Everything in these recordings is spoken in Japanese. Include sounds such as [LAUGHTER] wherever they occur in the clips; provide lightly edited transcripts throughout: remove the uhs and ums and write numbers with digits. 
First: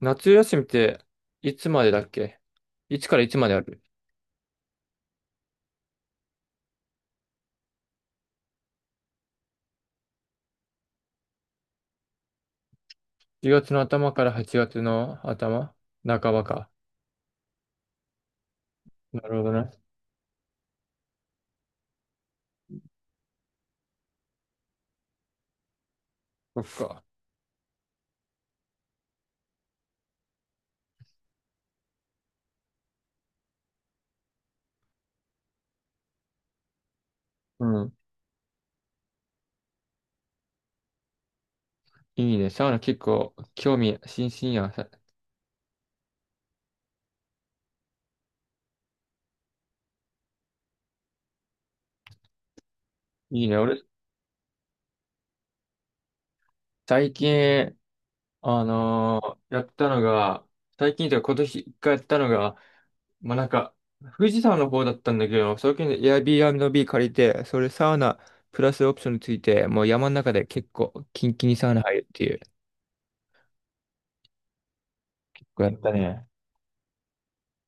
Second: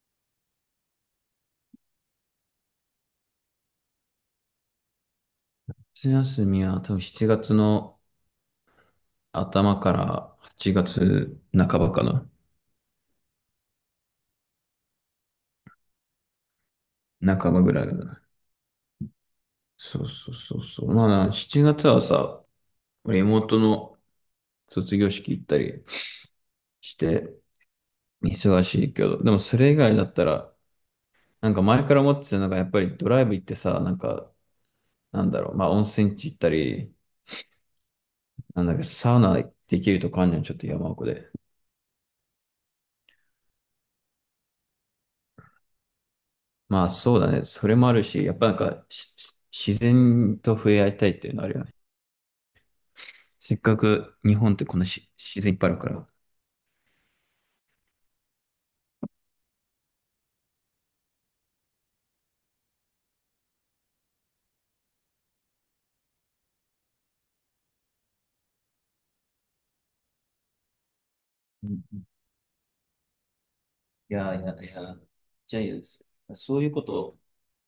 夏休みっていつまでだっけ？いつからいつまである？ 夏休みは多分7月の頭から8月半ばかな。10 月の頭から8月の頭半ばか。半ばぐらいだな。なるほどね。そうそうそうそう。まあ7月はさ、俺妹の卒業式行ったりそっしか。て忙しいけど、でもそれ以外だったら、なんか前から思ってたのがやっぱりドライブ行ってさ、なんか、なんだろう、まあ温泉地行ったり、うん。なんだっけ、サウナできるとこあんじゃん、ちょっと山奥で。いいね。サウナ結構興味津々やん。まあそうだね。それもあるし、やっぱなんか自然と触れ合いたいっていうのあるよね。いいせね。っか俺、く日本ってこの自然いっぱいあるから。最近、あのやったのが、最近というか今年一回やったのが、まあ、なんか、富士山の方だったんだけど、最近 Airbnb 借りて、それサウナプラスオプションについて、もう山の中で結構キンキンにうサウナ入ん。るっていう。いやいやいや、ジャこうやイアっンたツ。ね。そういうことを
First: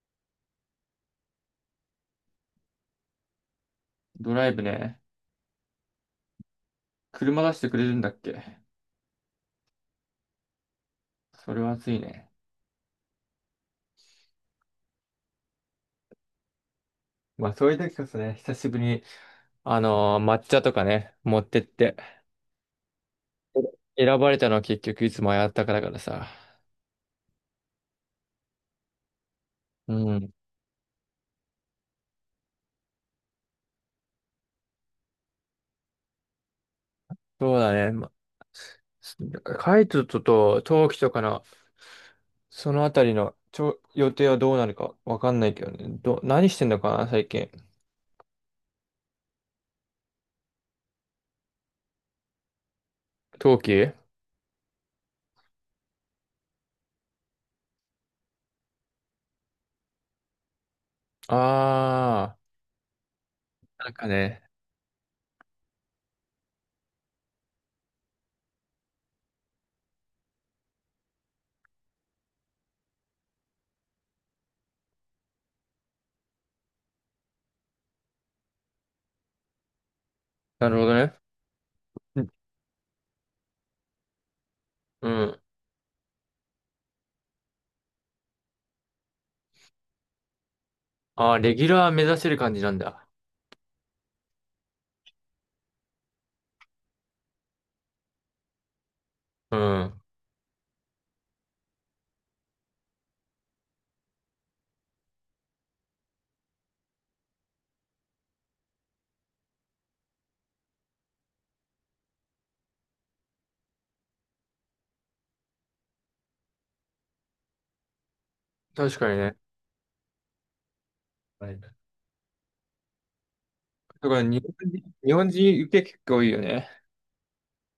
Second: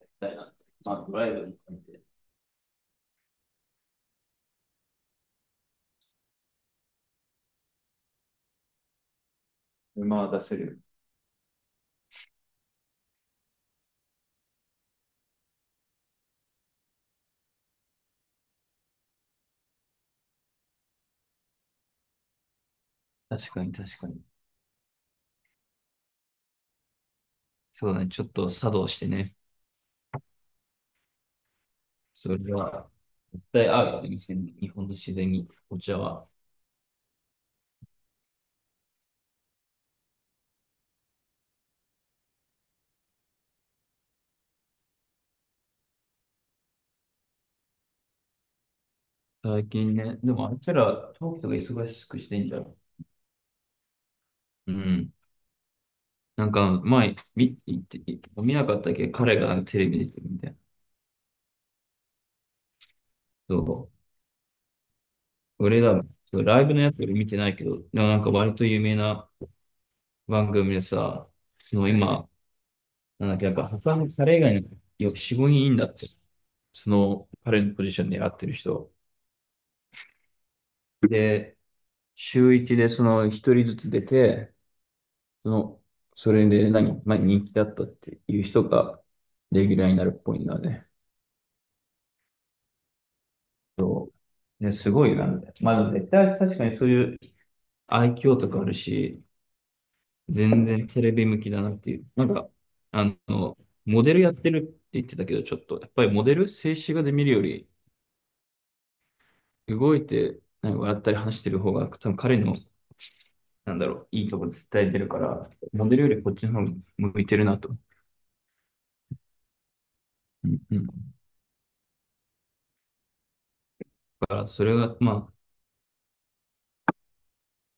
やりたいなって。まあ、ドライブも含めて。ドライブね。車出してくれるんだっけ？馬は出せるよ。それは熱いね。まあそういう時こそね、久しぶりに、抹茶とかね、持ってって。確かに確か選に。ばれたのは結局いつもやったからさ。そうだね。ちょっと作動してね。うん。それは、絶対合うよね。店に日本の自然にお茶は。そうだね。ま、カイトと冬季とかの、そのあたりの予定はどうなるかわかんないけどね。何してんのかな、最近。最近ね、でもあいつら、東京が忙しくしてんじゃん。冬季うん。なんか、前、見なかったっけ彼がテレビ出てるみたいな。あそなんかね。う。俺ら、そうライブのやつ俺見てないけど、でもなんか割と有名な番組でさ、そのは今、なんだっけ、なんか他の彼以外の4、5人いいんだって。その彼のポジションでやってる人。なるほどね。で、週一でその一人ずつ出て、うん。その、それで何、まあ、人気だったっていう人がレギュラーになるっぽいんだね。あー、レギュラー目指せる感じなんだ。そう。ね、すごいな。まあ、絶対確かにそういう愛嬌とかあるし、うん。全然テレビ向きだなっていう。なんか、あの、モデルやってるって言ってたけど、ちょっと、やっぱりモデル、静止画で見るより、動いて、なんか笑ったり話してる方が、多分彼の、なんだろう、いいとこ絶対出るから、モデルよりこっちの方が向いてるなと。確かにね。うんうん。だはい。だからか日ら、そ本れ人、が、日ま本あ、人受け結構多いよね。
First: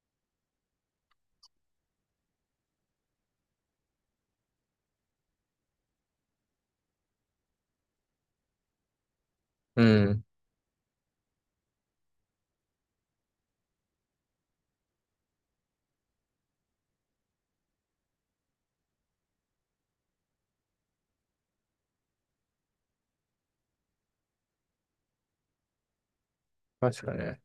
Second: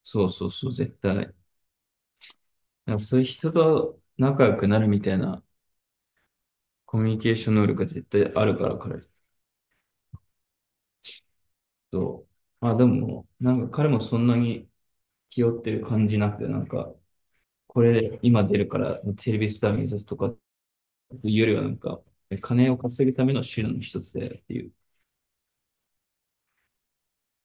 そうそうそう、絶対。だからそういう人と仲良くなるみたいなコミュニケーション能力が絶対あるから、彼。うん。そう。まあでも、なんか彼もそんなに気負ってる感じなくて、なんか、これ今出るからテレビスター目指すとかっていうよりはなんか、金を稼ぐための手段の一つでっていう。確かにね。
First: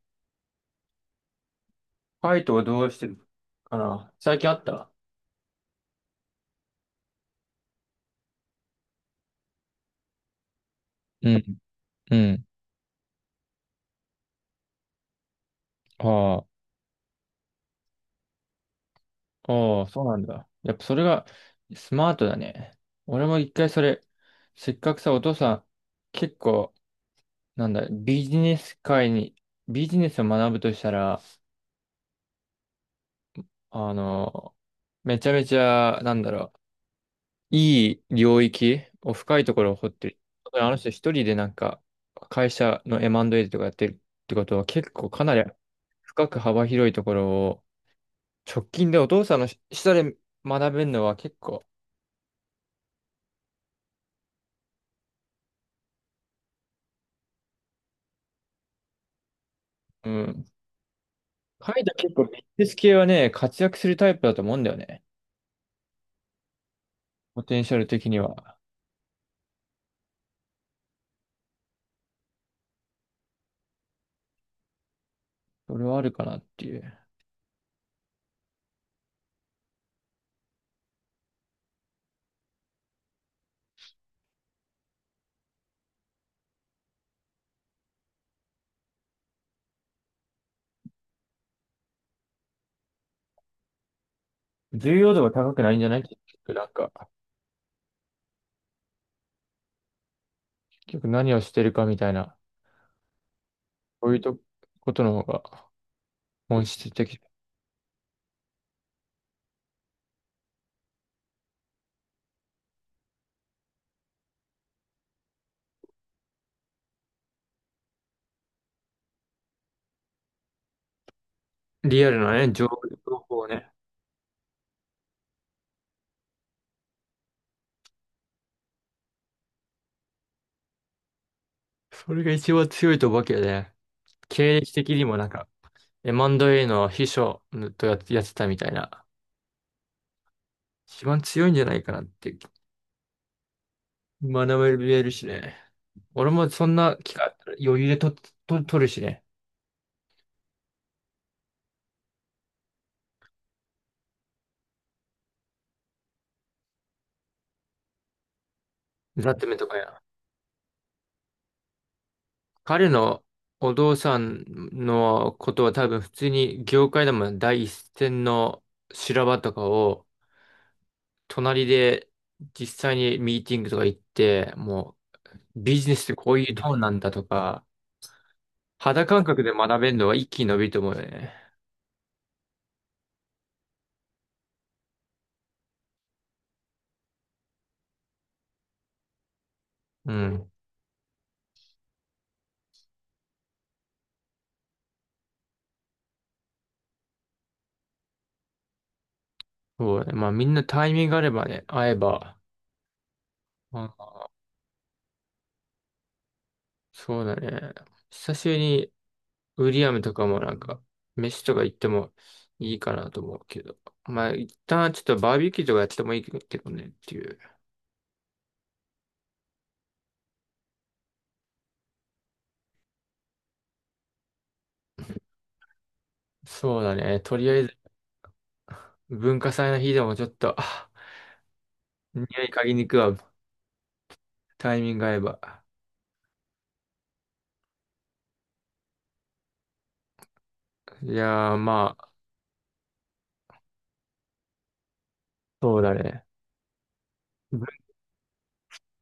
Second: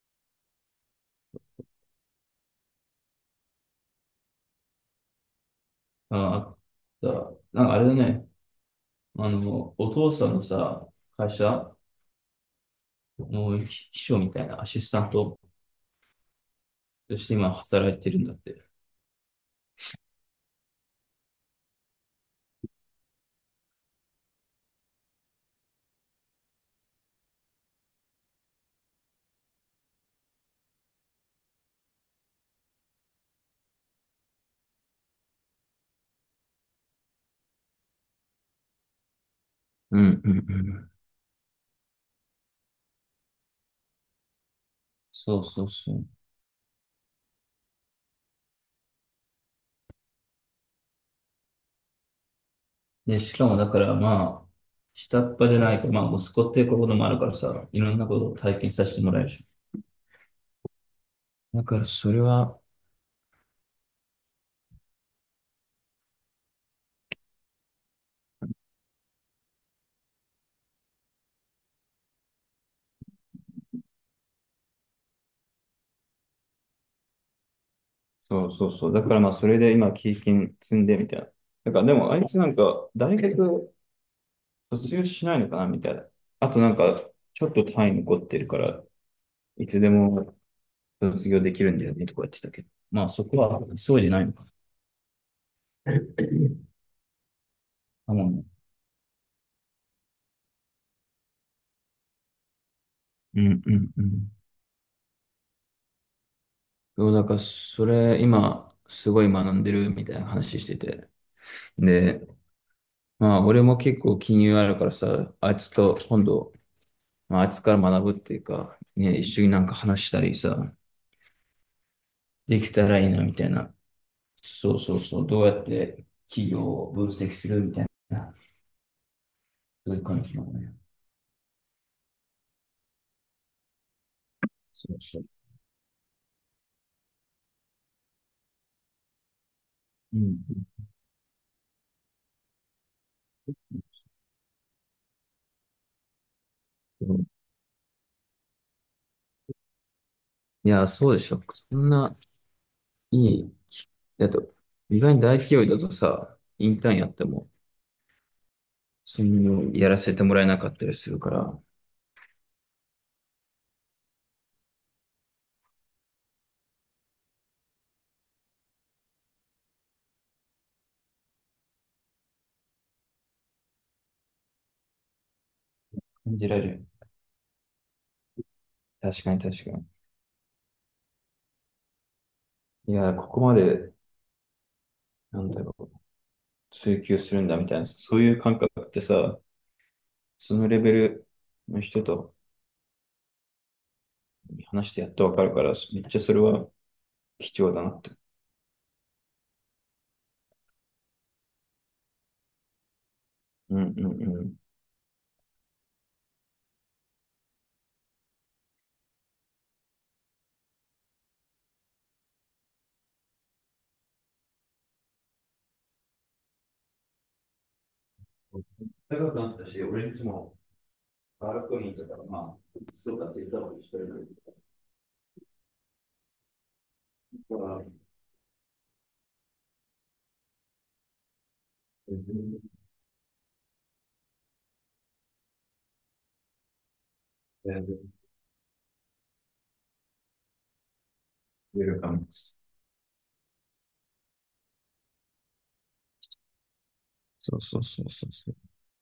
ファイトはどうしてるかな最近あった？ああ、だなんかあれだね、お父さんのさ、う会ん、社うん。の秘書みたいなアシスタントあとして今働いてるんだって。あ、ああ、そうなんだ。やっぱそれがスマートだね。俺も一回それ、せっかくさ、お父さん、結構、なんだ、ビジネス界に、ビジネスを学ぶとしたら、あの、めちゃめちゃ、なんだろう、いい領域を深いところを掘っうてる。んうんうだからあの人ん。一人でなんか会社の M&A とかやってるってことは結構かなそりうそうそう。深く幅広いところを直近でお父さんの下で学べるのは結構、で、しかもだからまあ、下っ端じゃないか、まあ息子っていうこともあるからさ、いろんなことを体験させてもらえるし、うん。だか彼イらトそ結れ構ビジは、ネス系はね、活躍するタイプだと思うんだよね。ポテンシャル的には。それはあるかなっていう。そうそうそう。だからまあ、それで今、経験積んでみたいな。だからでも、あいつなんか、大学卒業しないのかなみたいな。あとなんか、ちょっと単位残ってるから、いつでも卒業できるんだよねとか言ってたけど。まあ、そこは急いでないのか。重要度が高くないんじゃない結局なんか、あ、もうね。結局何をしてるかみたいな、うんうんうそういうん。とことの方が本質的。そう、だからそれ、今、すごい学んでるみたいな話してて。で、まあ、俺も結構金融あるからさ、あいつと今度、まあ、あいつから学ぶっていうか、ね、一緒になんか話したりさ、リアルなね、で情きたらいいなみ報たをいね。な。そうそうそう、どうやって企業を分析するみたいな、そういう感じなのね。それが一番強いとわけどね。経歴そ的うにもそう。なんか、M&A の秘書とやってたみたいな。うん。一番強いんじゃないかなって、学べるしね。俺もそんなう機ん。会あったら余裕で取るしね。いや、そうでしょ。そんないい。だと、意外に大企業だとさ、インターンやっても、そザッテメのとなかやらや。せてもらえなかったりするから、彼のお父さんのことは多分普通に業界でも第一線の修羅場とかを隣で実際にミーティングとか行って、もうビジネスってこ感うじいうられどうる。なんだとか、肌感確かに覚で確か学に。べるのは一気に伸びると思うよね。いや、ここまで、なんだろう、追求するんだみたいな、そういう感覚ってさ、うん。そのレベルの人と話してやっとわかるから、めっちゃそれは貴重だなって。そうだね。まあみんなタイミングがあればね、会えば。うんうあ、んうん。そうだね。久しぶりにウィリアムとかもなんか、飯とか行ってもいいかなと思うけど。まあ一旦ちょっとバーベキューとかやってもいいけどねっていう。高くなったし、俺んちもバルコニーとか、まあ、そうか、そういったことしてるそうだね。とりあかえずら、文化祭の日でもちょっと、あ全匂い嗅ぎ然に行くわ。タイミング合えば。いやーウまるかあ、も。そうだね。そうぶそうそうそうそ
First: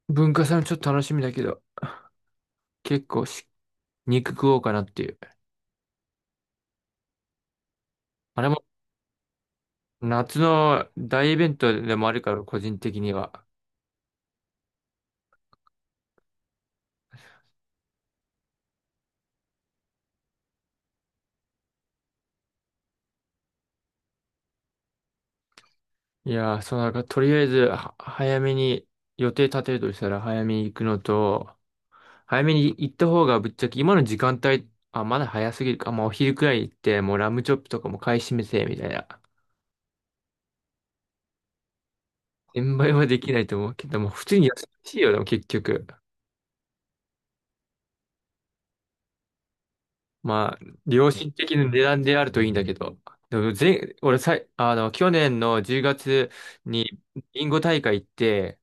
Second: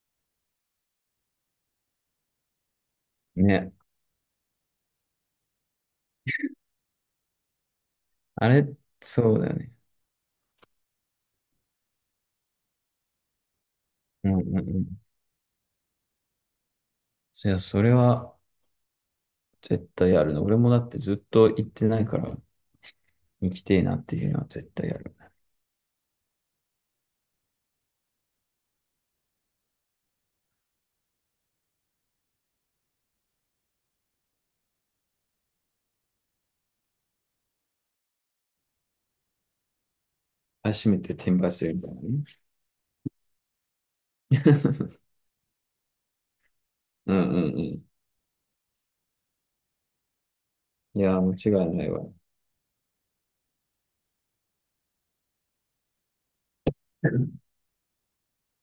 文化祭もちょっと楽しみだけど、結構う。ね。肉食おうかなっていう。ああれもれ、そうだよね。夏の大イベントでもあるから、個人的には。うんうんうん。いやそれは絶対あるの。俺もだってずっと行ってないから、行きてえなっていうのは絶対ある。いやー、そうなんか、とりあえず、早めに予定立てるとしたら、早めに行くのと、早めに行った方がぶっちゃけ、今の時間帯、あ、まだ早すぎるか、まあお昼くらい行って、もうラムチョップとかも買い占めて、みたいな。初めて転売するみたいなね。転売はできないと思うけど、もう普通に安い [LAUGHS] よ、でも結局。うんうんうん。まあ、い良やー、心的間な違い値ない段わ。であるといいんだけど。でも、前、俺さい、あの、去年の10月にビンゴ大会行って、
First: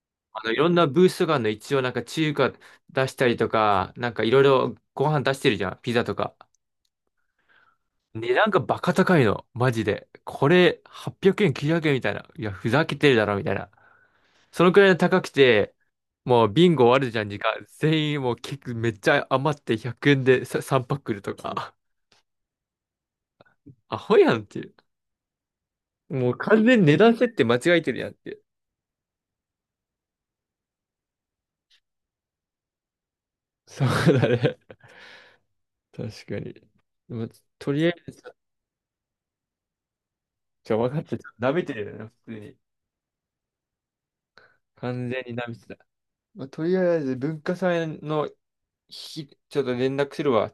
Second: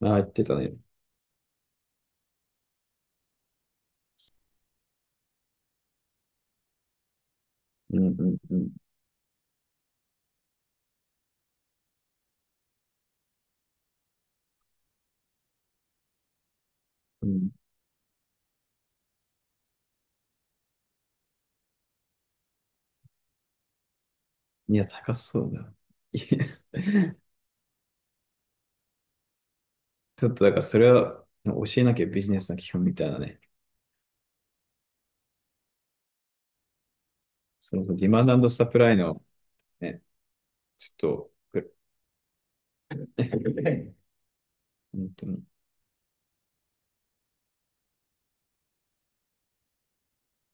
ああ、言っあての、いたろね。んなブースとかあるの一応なんか中華出したりとか、なんかいろいろご飯出してるじゃん、ピザとか。うんう値ん段うがんバカ高いの、マジで。これ800円、900円みたいな。いや、ふざけてるだろ、みたいな。そのくらい高くて、もうビンゴ終わるじゃうん、時ん。間。全員もう結構めっちゃ余って100円でさ3パック来るとか。[LAUGHS] アホやんっていう。いや、高そうだ。[LAUGHS] いもう完全に値段や、設定間違えてるやんっていう。ちょっとだからそれは教えなきゃビジネスの基本みたいなね。そうだね。確かに。でもとそりあのディえず、マンドサプライのね、じゃ分ちかった。ちょょっと舐っと、めてるよね、普通に。[LAUGHS] 完本全当にに。ダミスだ。まあ、とりあえず文化祭の日、ちょっと連絡するわ。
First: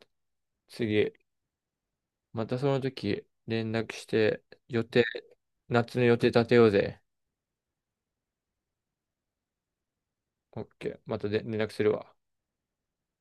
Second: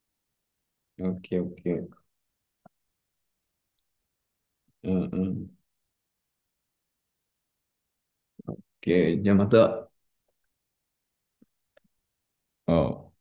オ次。ッケーオッケー。またその時連絡して予うんう定、ん。オッ夏の予定立てようぜ。ケー。じゃあまた、あオッケー。またで連絡するわ。あ